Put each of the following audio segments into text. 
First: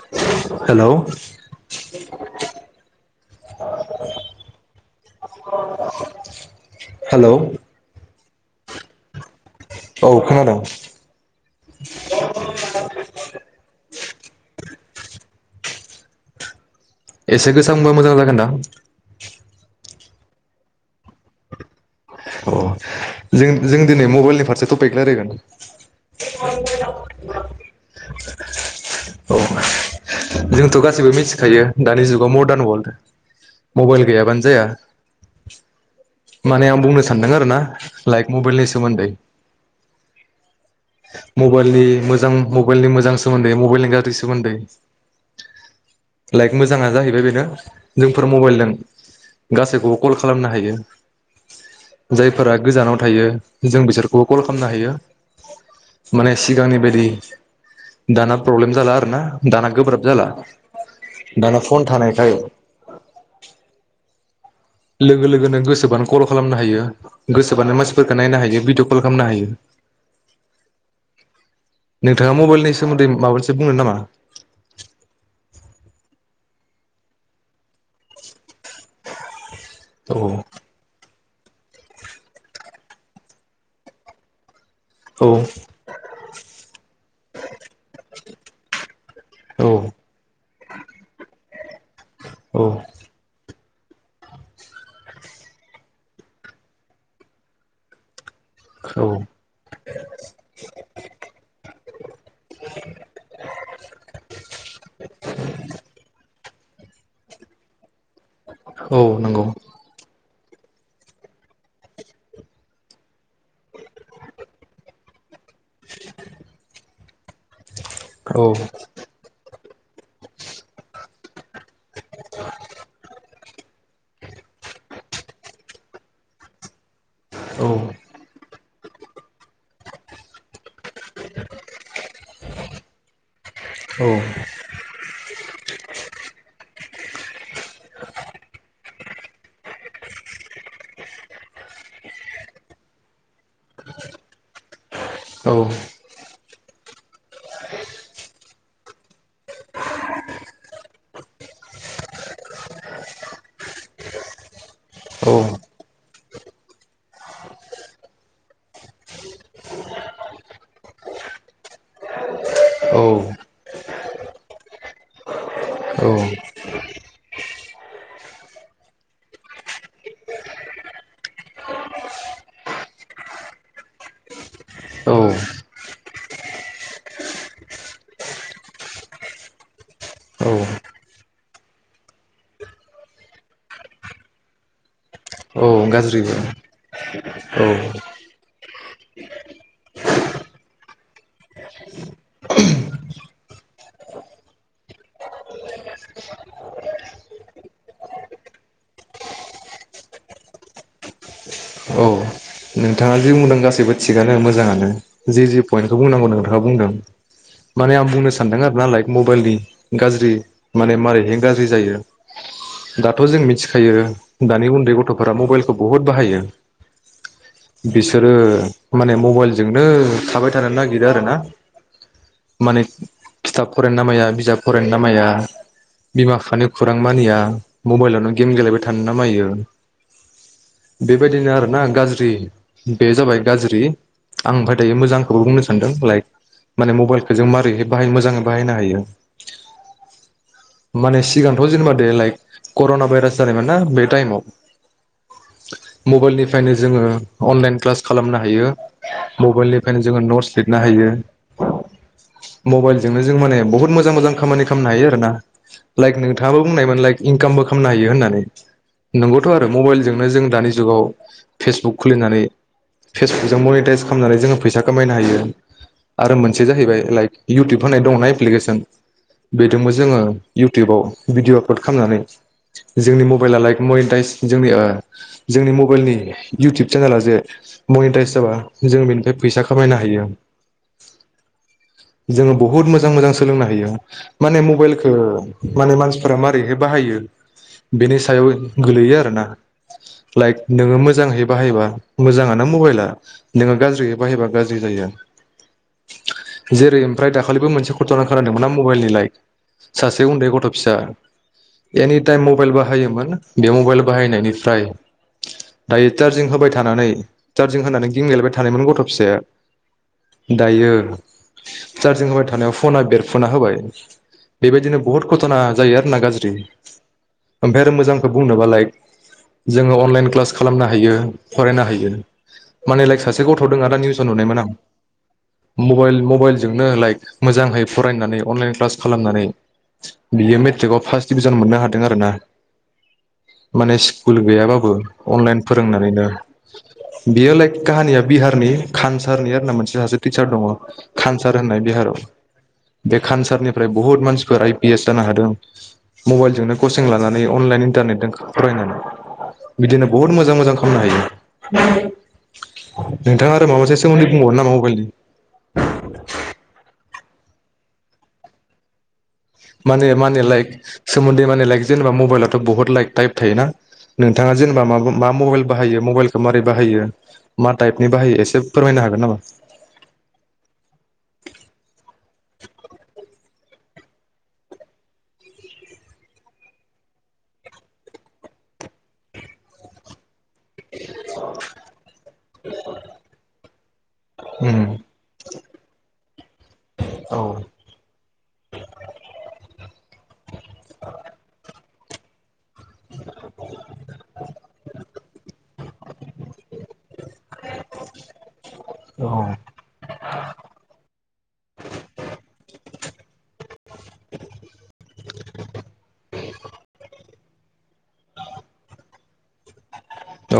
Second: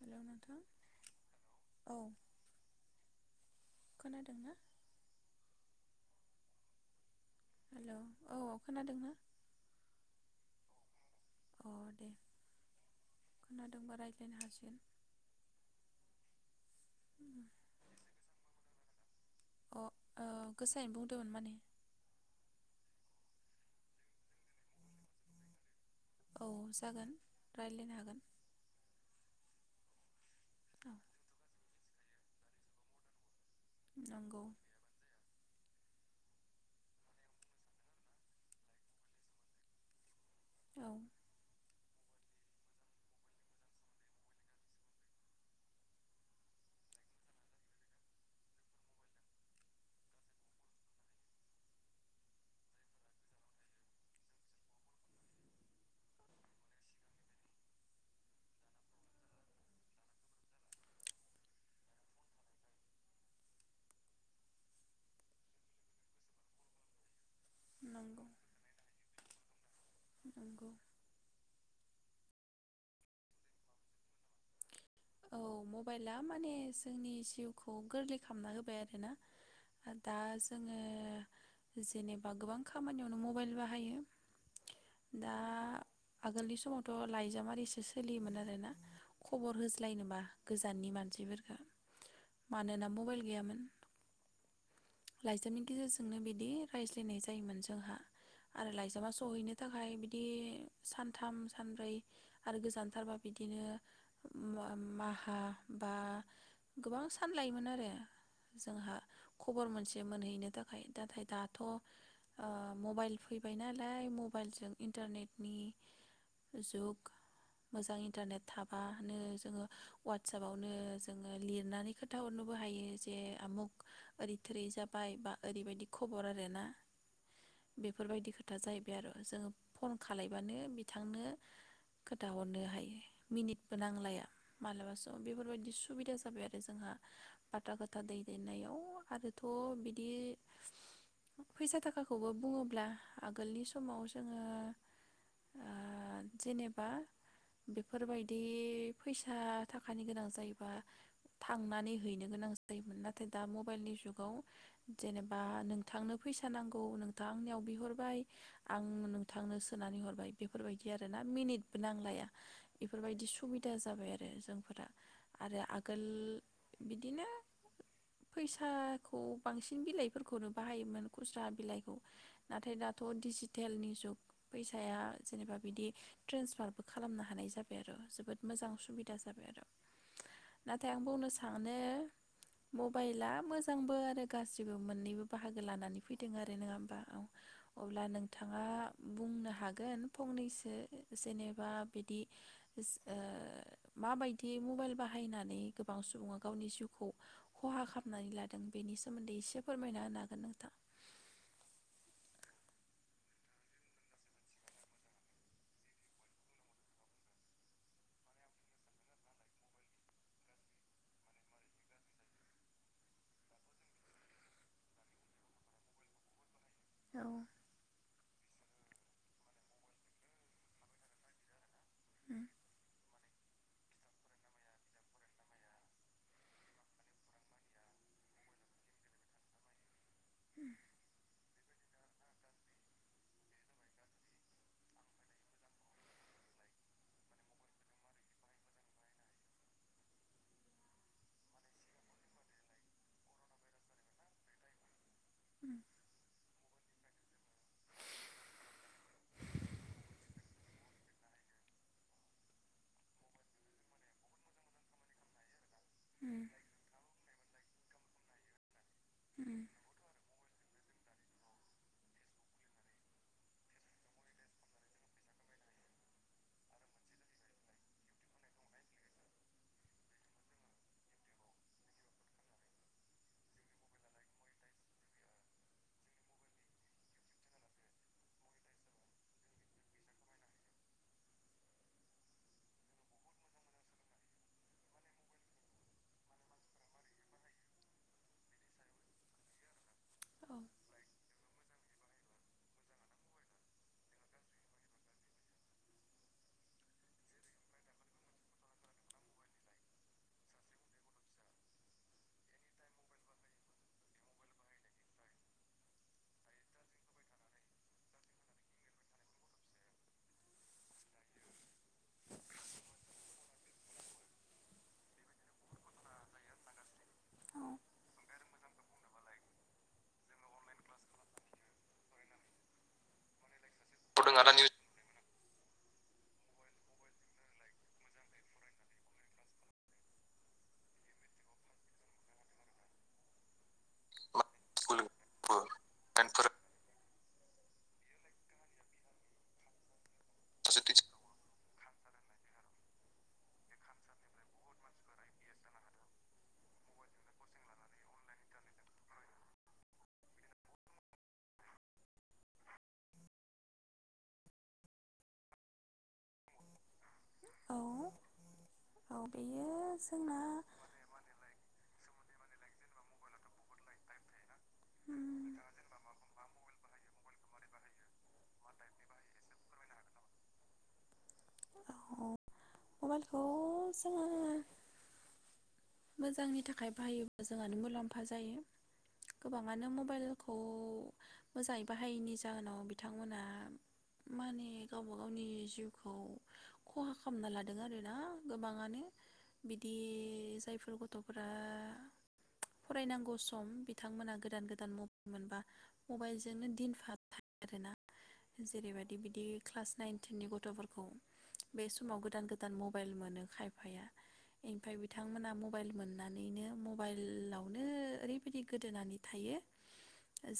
Hello नोंथां hello औ खोनादों ना हेलौ औ हेल' औ खोनादोंना औ खोनादों अ दे [unintelligible] [inaudible] एसे गोसा बुंबा मोजां जागोनदां [inaudible] गोसायैनो बुंदोंमोन माने अ जों जों दिनै मबाइलनि फारसे थपिक रायलायगोन औ जागोन रायज्लायनो हागोन औ जोंथ' औ गासैबो मिथिखायो दानि जुगाव मर्दार्न वर्ल्ड मबाइल गैयाबानो नंगौ जाया [inaudible] माने आं बुंनो सानदों आरो ना लाइक मबाइलनि सोमोन्दै औ मबेलनि मोजां मबाइलनि मोजां सोमोन्दै मबाइलनि गाज्रि सोमोन्दै लाइक मोजाङा जाहैबाय बेनो जोंफोर मबाइलजों गासैखौबो कल खालामनो हायो जायफोरा गोजानाव थायो जों बिसोरखौ कल खालामनो हायो माने सिगांनि बायदि दाना प्रब्लेम जाला आरोना दाना गोब्राब जाला दाना फन थानायखाय लोगो लोगोनो गोसोबानो कल खालामनो हायो गोसो बानो मानसिफोरखौ नायनो हायो भिदिअ कल खामनो हायो नोंगौ नोंथाङा मबाइलनि सोमोन्दै माबा मोनसे बुंगोन नामा औ मबाइला माने जोंनि जिउखौ गोरलै खालामना होबाय आरोना दा औ जोङो जेनेबा गोबां खामानियावनो मबाइल बाहायो औ दा आगोलनि समावथ' लाइजामारिसो सोलियोमोन आरोना खबर औ हो गोजाननि मानसिफोरखौ औ मानोना मबाइल गैयामोन। लाइजामनि गेजेरजोंनो बिदि रायज्लायनाय जायोमोन जोंहा। आरो औ लाइजामा सहैनो थाखाय बिदि सानथाम सानब्रै आरो गोजानथारबा बिदिनो माहा बा गोबां सान लायोमोन आरो। जोंहा औ नंगौ खबर मोनसे मोनहैनो थाखाय नाथाय दाथ' ओ मबाइल फैबाय नालाय मबाइलजों इन्टारनेट नि जुग मोजां औ इन्टारनेट थाबा नो जोङो वाटसापावनो जोङो लिरनानै खोथााहरनोबो हायो जे आमुख ओरै थोरै जाबाय बा ओरैबायदि खबर आरोना। औ बेफोरबायदि खो था जाहैबाय आरो जोङो फन खालायबानो बिथांनो खोथाहरनो हायो मिनिट बो औ नांलाया मालाबा सम बेफोरबायदि सुबिदा जाबाय आरो जोंहा बाथा गोथा दै देरनायाव आरोथ' बिदि फैसा थाखाखौबो बुङोब्ला आगोलनि समाव जोङो औ आ जेनेबा बेफोरबाय दि फैसा थाखानि गोनां जायोबा थांनानै हैनो गोनां जायोमोन नाथाय दा मबाइलनि जुगाव जेनेबा नोंथांनो फैसा नांगौ नोंथां आंनियाव बिहरबाय आं नोंथांनो सोनानै हरबाय बेफोरबायदि आरोना मिनिटबो नांलाया। फोरबायदि सुबिदा जाबाय आरो जोंफोरा आरो आगोल बिदिनो फैसाखौ बांसिन बिलाइफोरखौनो बाहायोमोन खुस्रा बिलाइखौ नाथाय दाथ' डिजिटेलनि जुग फैसाया जेनेबा बिदि ट्रेन्सफारबो खालामनो हानाय जाबाय। बाय आरो जोबोद मोजां सुबिदा जाबाय आरो औ नाथाय आं बुंनो सानो मबाइला मोजांबो आरो गाज्रिबो मोननैबो। बाहागो औ लानानै फैदों गाज्रिबो आरो नोङा होमबा औ अब्ला नोंथाङा बुंनो हागोन फंनैसो जेनेबा बिदि ओ ओ माबायदि मबाइल बाहायनानै गोबां सुबुङा गावनि जिउखौ खहा खालामनानै लादों बेनि सोमोन्दै एसे फोरमायना होनो हागोन नोंथां? औ नोंथाङा जि बुंदों गासैबो थिगानो मोजाङानो जि जि पइन्टखौ बुंनांगौ नोंथाङा बुंदों माने आं बुंनो सानदों आरो नालाय मबाइलनि गाज्रि माने मारैहाय गाज्रि जायो दाथ' जों मिथिखायो दानि उन्दै गथ'फोरा मबाइलखौ बुहुत बाहायो। औ बिसोरो माने मबाइलजोंनो थाबाय थानो नागिरो आरोना उम माने खिथाब फरायनो नामाया बिजाब फरायनो नामाया बिमा बिफानि खुरां मानिया मबाइलावनो गेम गेलेबाय थानो नामायो। बेबायदिनो आरो ना गाज्रि बे जाबाय गाज्रि आं ओमफ्राय दायो मोजांखौबो बुंनो सानदों लाइक माने मबाइलखौ जों मारैहाय बाहायो मोजाङै बाहायनो हायो माने सिगांथ' जेनेबा दे लाइक कर'ना भाइरास जानायमोन ना बे टाइमाव मबाइलनिफ्रायनो जोङो अनलाइन क्लास खालामनो हायो मबाइलनिफ्रायनो जोङो नटस लिरनो हायो मबाइलजोंनो जों माने बहुत मोजां मोजां खामानि खामनो हायो आरोना। लाइक उम नोंथाङाबो बुंनायमोन लाइक इनकाम बो खामनो हायो होननानै नोंगौथ' उम आरो मबाइलजोंनो जों दानि जुगाव फेसबुक। खुलिनानै फेसबुकजों मनिटाइस खालामनानै जोङो फैसा खामायनो हायो आरो मोनसे जाहैबाय लाइक इउटुब होननाय दंना एप्लिकेसन बेदोंबो जोङो इउटुबाव भिडिअ' आपलड खामनानै जोंनि मबाइला लाइक मनिटाइस जोंनि ओ जोंनि मबाइलनि इउटुब चेनेला जे मनिटाइस जाबा जों बेनिफ्राय फैसा खामायनो हायो जोङो बहुद मोजां मोजां सोलोंनो हायो माने मबाइलखौ माने मानसिफोरा मारैहाय बाहायो बेनि सायाव गोलैयो आरोना। औ लाइक नोङो मोजांहै बाहायोबा मोजाङानो मबाइला नोङो गाज्रियै बाहायोबा गाज्रि जायो जेरै ओमफ्राय दाखालिबो मोनसे घट'ना खोनादोंमोनना मबाइलनि लाइक सासे उन्दै गथ' फिसा एनिटाइम मबाइल बाहायोमोन बे मबाइल बाहायनायनिफ्राय दायो। चार्जिं होबाय थानानै चार्जिं होनानै गिम गेलेबाय थानायमोन गथ' फिसाया दायो चार्जिं होबाय थानायाव फना बेरफुना होबाय बेबायदिनो बहुत घथना जायो आरो ना गाज्रि ओमफ्राय आरो मोजांखौ बुंनोबा लाइक जोङो अनलाइन क्लास खालामनो हा हायो फरायनो हायो माने लाइक सासे गथ' थ दों आदा निउसाव नुनायमोन आं। मबाइल मबाइलजोंनो लाइक मोजांहै फरायनानै अनलाइन क्लास खालामनानै बियो मेट्रिकआव फार्स्ट डिभिजन मोननो हादों आरोना माने स्कुल गैयाबाबो। फोरोंनानैनो बेयो लाइक काहानिया बिहारनि खानसारनि [unintelligible] मोनसे सासे टिचार दङ खानसार होननाय बिहाराव बे खानसारनिफ्राय बुहुत मानसिफोर आइ पि एस जानो हादों मबाइलजोंनो कचिं लानानै अनलाइन इन्टारनेटजों फरायनानै बिदिनो बहुत मोजां मोजां खालामनो हायो नोंथाङा आरो माबासे सोमोन्दै बुंबावोन नामा मबाइलनि [inaudible] औ औ। बेयो माने जोंना माने लाइक सोमोन्दै माने लाइक जेन बा मबाइलावथ' बहुत लाइक ताइप थायोना नोंथाङा जेनेबा मा उम मा मबाइल बाहायो मबाइलखौ माबारै बाहायो। मा टाइपनि बाहायो एसे फोरमायनो हागोन नामा? सान मोजांनि थाखाय बाहायोबा जोंहानो मुलाम्फा जायो गोबाङानो मबाइल खौ मोजाङै बाहायैनि जाहोनाव बिथांमोना। माने उम गावबा गावनि जिउखौ खहा औ खालामना लादों आरोना गोबाङानो बि बि [inaudible] बे गथ'फ्रा [inaudible] फरायनांगौ सम बिथांमोना गोदान गोदान मबाइल मोनबा मबाइलजोंनो दिनफा थ आरोना जेरैबायदि औ बिदि क्लास नाइन टेननि गथ'फोरखौ बे समाव गोदान गोदान मबाइल मोनो खायफाया ओमफाय बिथांमोना [inaudible] थानानैनो मबाइलावनो ओरैबायदि गोदोनानै थायो।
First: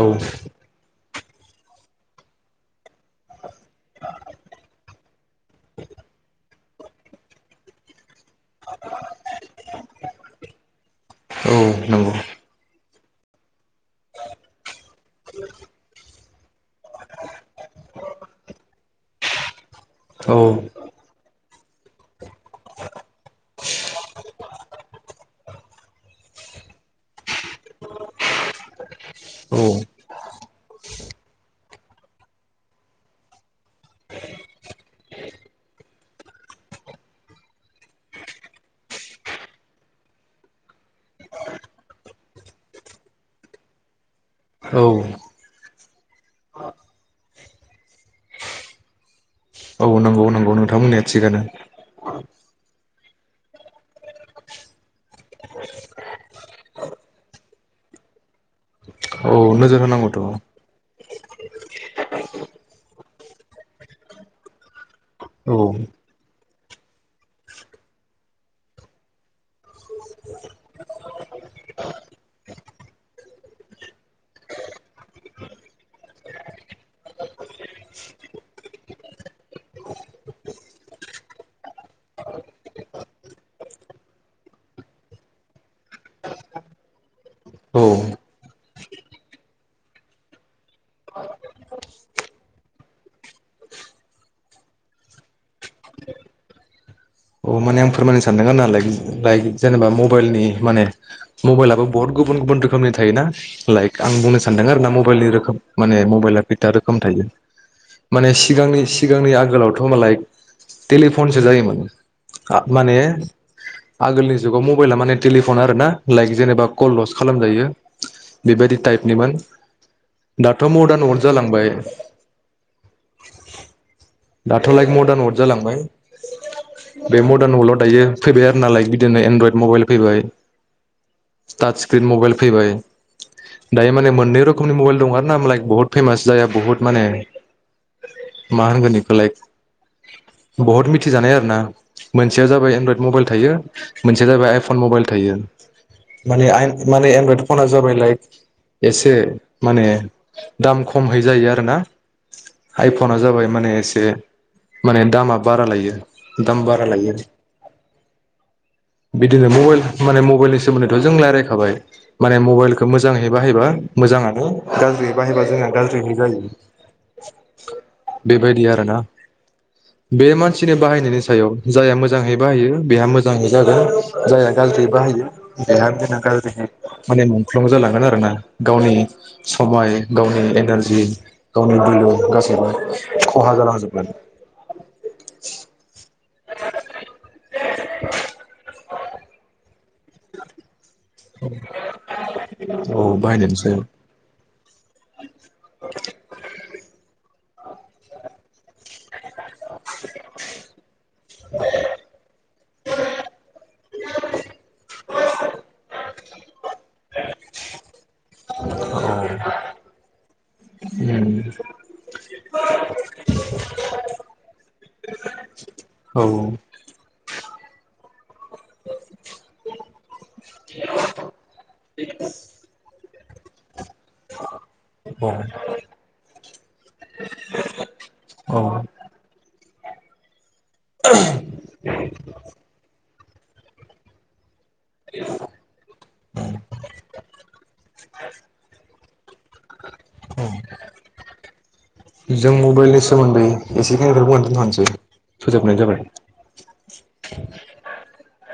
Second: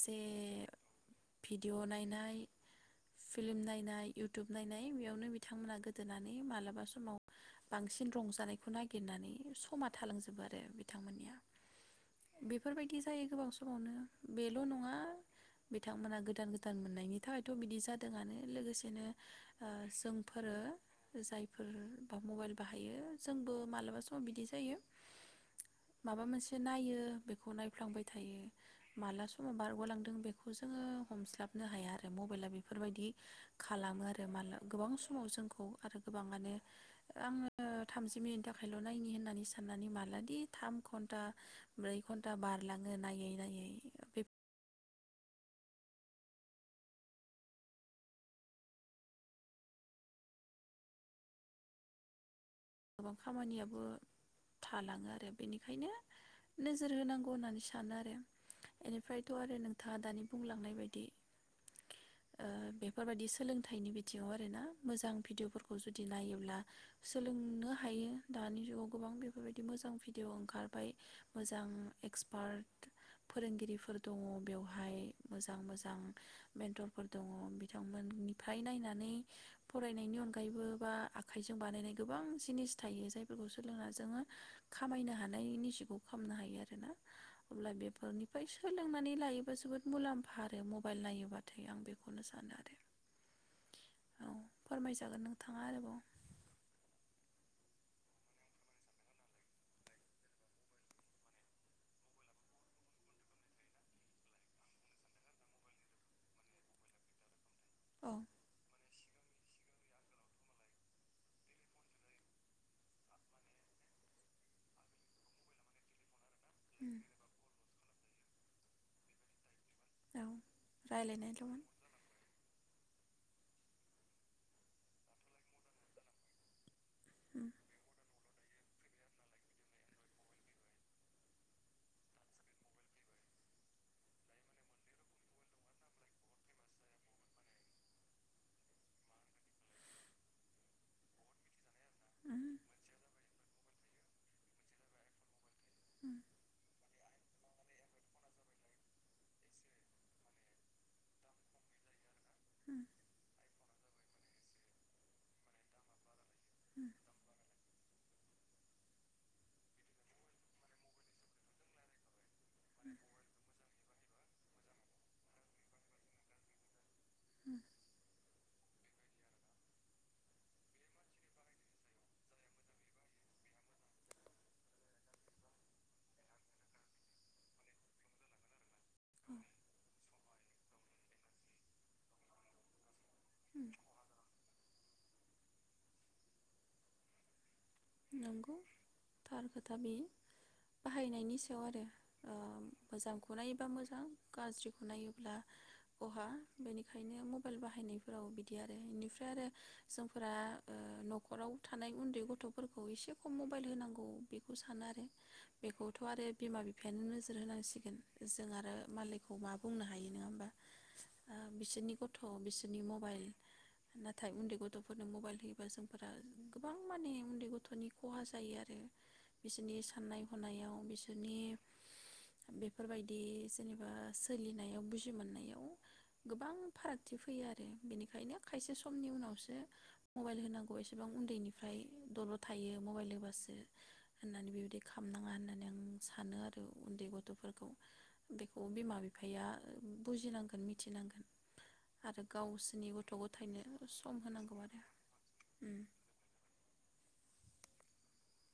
औ भिडिअ नायनाय। फिल्म नायनाय इयउटुब नायनाय बेयावनो बिथांमोना गोदोनानै माल दा समाव बांसिन। जानायखौ नागिरनानै समा थालांजोबो आरो बिथांमोननिया औ नंगौ बेफोर बिदि जायो गोबाव सम नो बेल' नङा बिथांमोना गो थां [unintelligible] गोदान मोननायनि थाखायथ' बिदि जादोङानो लोगोसेनो औ जोंफोरो जाय बा मबाइल बाहायो जोंबो मालाबा समाव बिदि जायो। माबा मोनसे नायो बे बेखौ नायफ्लांबाय थायो माला समाव औ बारग'लांदों बेखौ जोङो हमस्लाब नो हाया आरो मबाइला बेफोरबायदि खालामो आरो मालाब गोबां समाव जोंखौ आरो गोबाङानो आङो थामजि मिनिटनि थाखायल' नायनायनि होननानै सानो। साननानै मालादि थाम घन्टा ब्रै घन्टा बारलाङो नायै नायै औ औ नंगौ नंगौ नोंथां बुंनाया थिगानो गोबां खामानियाबो थालाङो आरो बेनिखायनो नोजोर होनांगौ होननानै सा सानो आरो बेनिफ्रायथ' औ आरो नोजोर नोंथाङा होनांगौथ' दानि बुंलांनाय बायदि ओ बेफोर बायदि। सोलोंथाइनि बिथिङाव आरोना मोजां औ भिडिअफोरखौ जुदि नायोब्ला सोलों नो हायो दानि जुगाव गोबां बेफोरबायदि मोजां भिडिअ ओंखारबाय मोजां एक्सपार्ट फोरोंगिरिफोर दङ बेवहाय मोजां मोजां बेन्टरफोर दङ बिथांमोननिफ्राय नायनानै फरायनायनि अनगायैबो बा आखाइजों बानायनाय गोबां जिनिस थायो जायफोरखौ सोलोंना जोङो खामायनो हानायनि [unintelligible] हायो आरोना। अब्ला औ बेफोरनिफ्राय सो सोलोंनानै लायोबा जोबोद मुलाम्फा आरो मबाइल नायोबाथाय आं बेखौनो सानो आरो औ फोरमायजागोन नोंथाङा आरोबाव औ माने आं फोरमायनो सानदों आरो ना लाइक लाइक जेनेबा मबाइलनि माने मबाइलाबो बहुत गुबुन गुबुन रोखोमनि थायोना लाइक आं बुंनो सानदों आरो ना मबाइलनि रोखोम माने मबाइला कैता रोखोम थायो। औ माने सिगांनि। सिगांनि आगोलावथ' मालाय टेलिफनसो जायोमोन। माने आगोलनि जुगाव मबाइला माने टेलिफन आरो ना लाइक जेनेबा कल उम ल'सो खालाम जायो। बेबायदि टाइपनिमोन औ दाथ' मडार्न वारड रायलायनायल'मोन जालांबाय। दाथ' लाइक मदार्न वार्ड जालांबाय। बे उम मडार्न वर्ल्डआव दायो। फैबाय आरो ना लाइक बिदिनो एनड्रइद मबाइल फैबाय टाच स्क्रिन मबाइल फैबाय दायो माने मोननै रोखोमनि मबाइल दं आर ना लाइक बुहुत फेमास जाया बुहुत माने मा होनगोन बेखौ लाइक बहुत मिथिजानाय आरो ना। उम मोनसेया जाबाय एनड्रयड मबाइल थायो। मोनसेया जाबाय आइफन मबाइल थायो। उम माने आय माने। एद्रइद फना जाबाय लाइक एसे माने दाम खमहै जायो आरोना उम आइफना जाबाय माने एसे माने दामा बारा लायो दाम बारा उम लायो आरो बिदिनो मबाइल माने मबाइलनि सोमोन्दैथ' जों रायलायखाबाय माने मबाइलखौ मोजाङै बाहायबा मोजाङानो गाज्रियै बाहायबा जोंहा गाज्रिहै जायो उम बेबायदि आरो बे मानसिनि बाहायनायनि सा याव जायहा मोजाङै बाहायो बेहा मोजाङै जागोन जायहा गाज्रि बाहायो बेहा गाज्रि माने मुंख्लं जालांगोन आरोना गावनि औ समाय गावनि एनारजि गावनि बलु गासैबो खहा उम जानांजोबगोन [inaudible] नंगौ थार खोथा बे बाहायनायनि सायाव आरो ओ औ मोजांखौ बाहायनायनि नायोब्ला सायाव मोजां गाज्रिखौ नायोब्ला खहा बेनिखायनो मब मबाइल बाहायनायफोराव बिदि बि आरो बेनिफ्राय आरो ओ जोंफोरा न'खराव थानाय उन्दै गथ' गथ फोरफोरखौ एसे खम मबाइल होनांगौ बेखौ सानो आरो बेखौथ' आरो बिमा बिफायानो नोजोर होनांसिगोन जों आरो औ मालायखौ मा बुंनो हायो नङा होमबा बिसोरनि गथ' बिसोरनि मबाइल नाथाय उन्दै गथ'फोरनो मबाइल होयो। जोंफोरा औ गोबां मानि बे गथ'नि खहा जायो आरो बिसोरनि साननाय हनायाव बिसोरनि बेफोरबायदि जेनेबा सोलिनायाव बुजि मोननायाव गोबां फारागथि फैयो आरो बेनिखायनो औ खायसे समनि उनावसो मबाइल होनांगौ। बे एसेबां उन्दैनिफ्राय ल' थायो मबाइल होबासो होननानै बेबायदि खालामनाङा होननानै आं सानो आरो उन्दै गथ'फोरखौ बेखौ बिमा बिफा बिफाया बुजिनांगोन मिथिनांगोन आरो जों गावसोरनि मबाइलनि गथ' सोमोन्दै गथायनो सम एसेखिनिखौ बुंनानै होनांगौ आरो। दोनथ'नोसै फोजोबनाय जाबाय। [inaudible]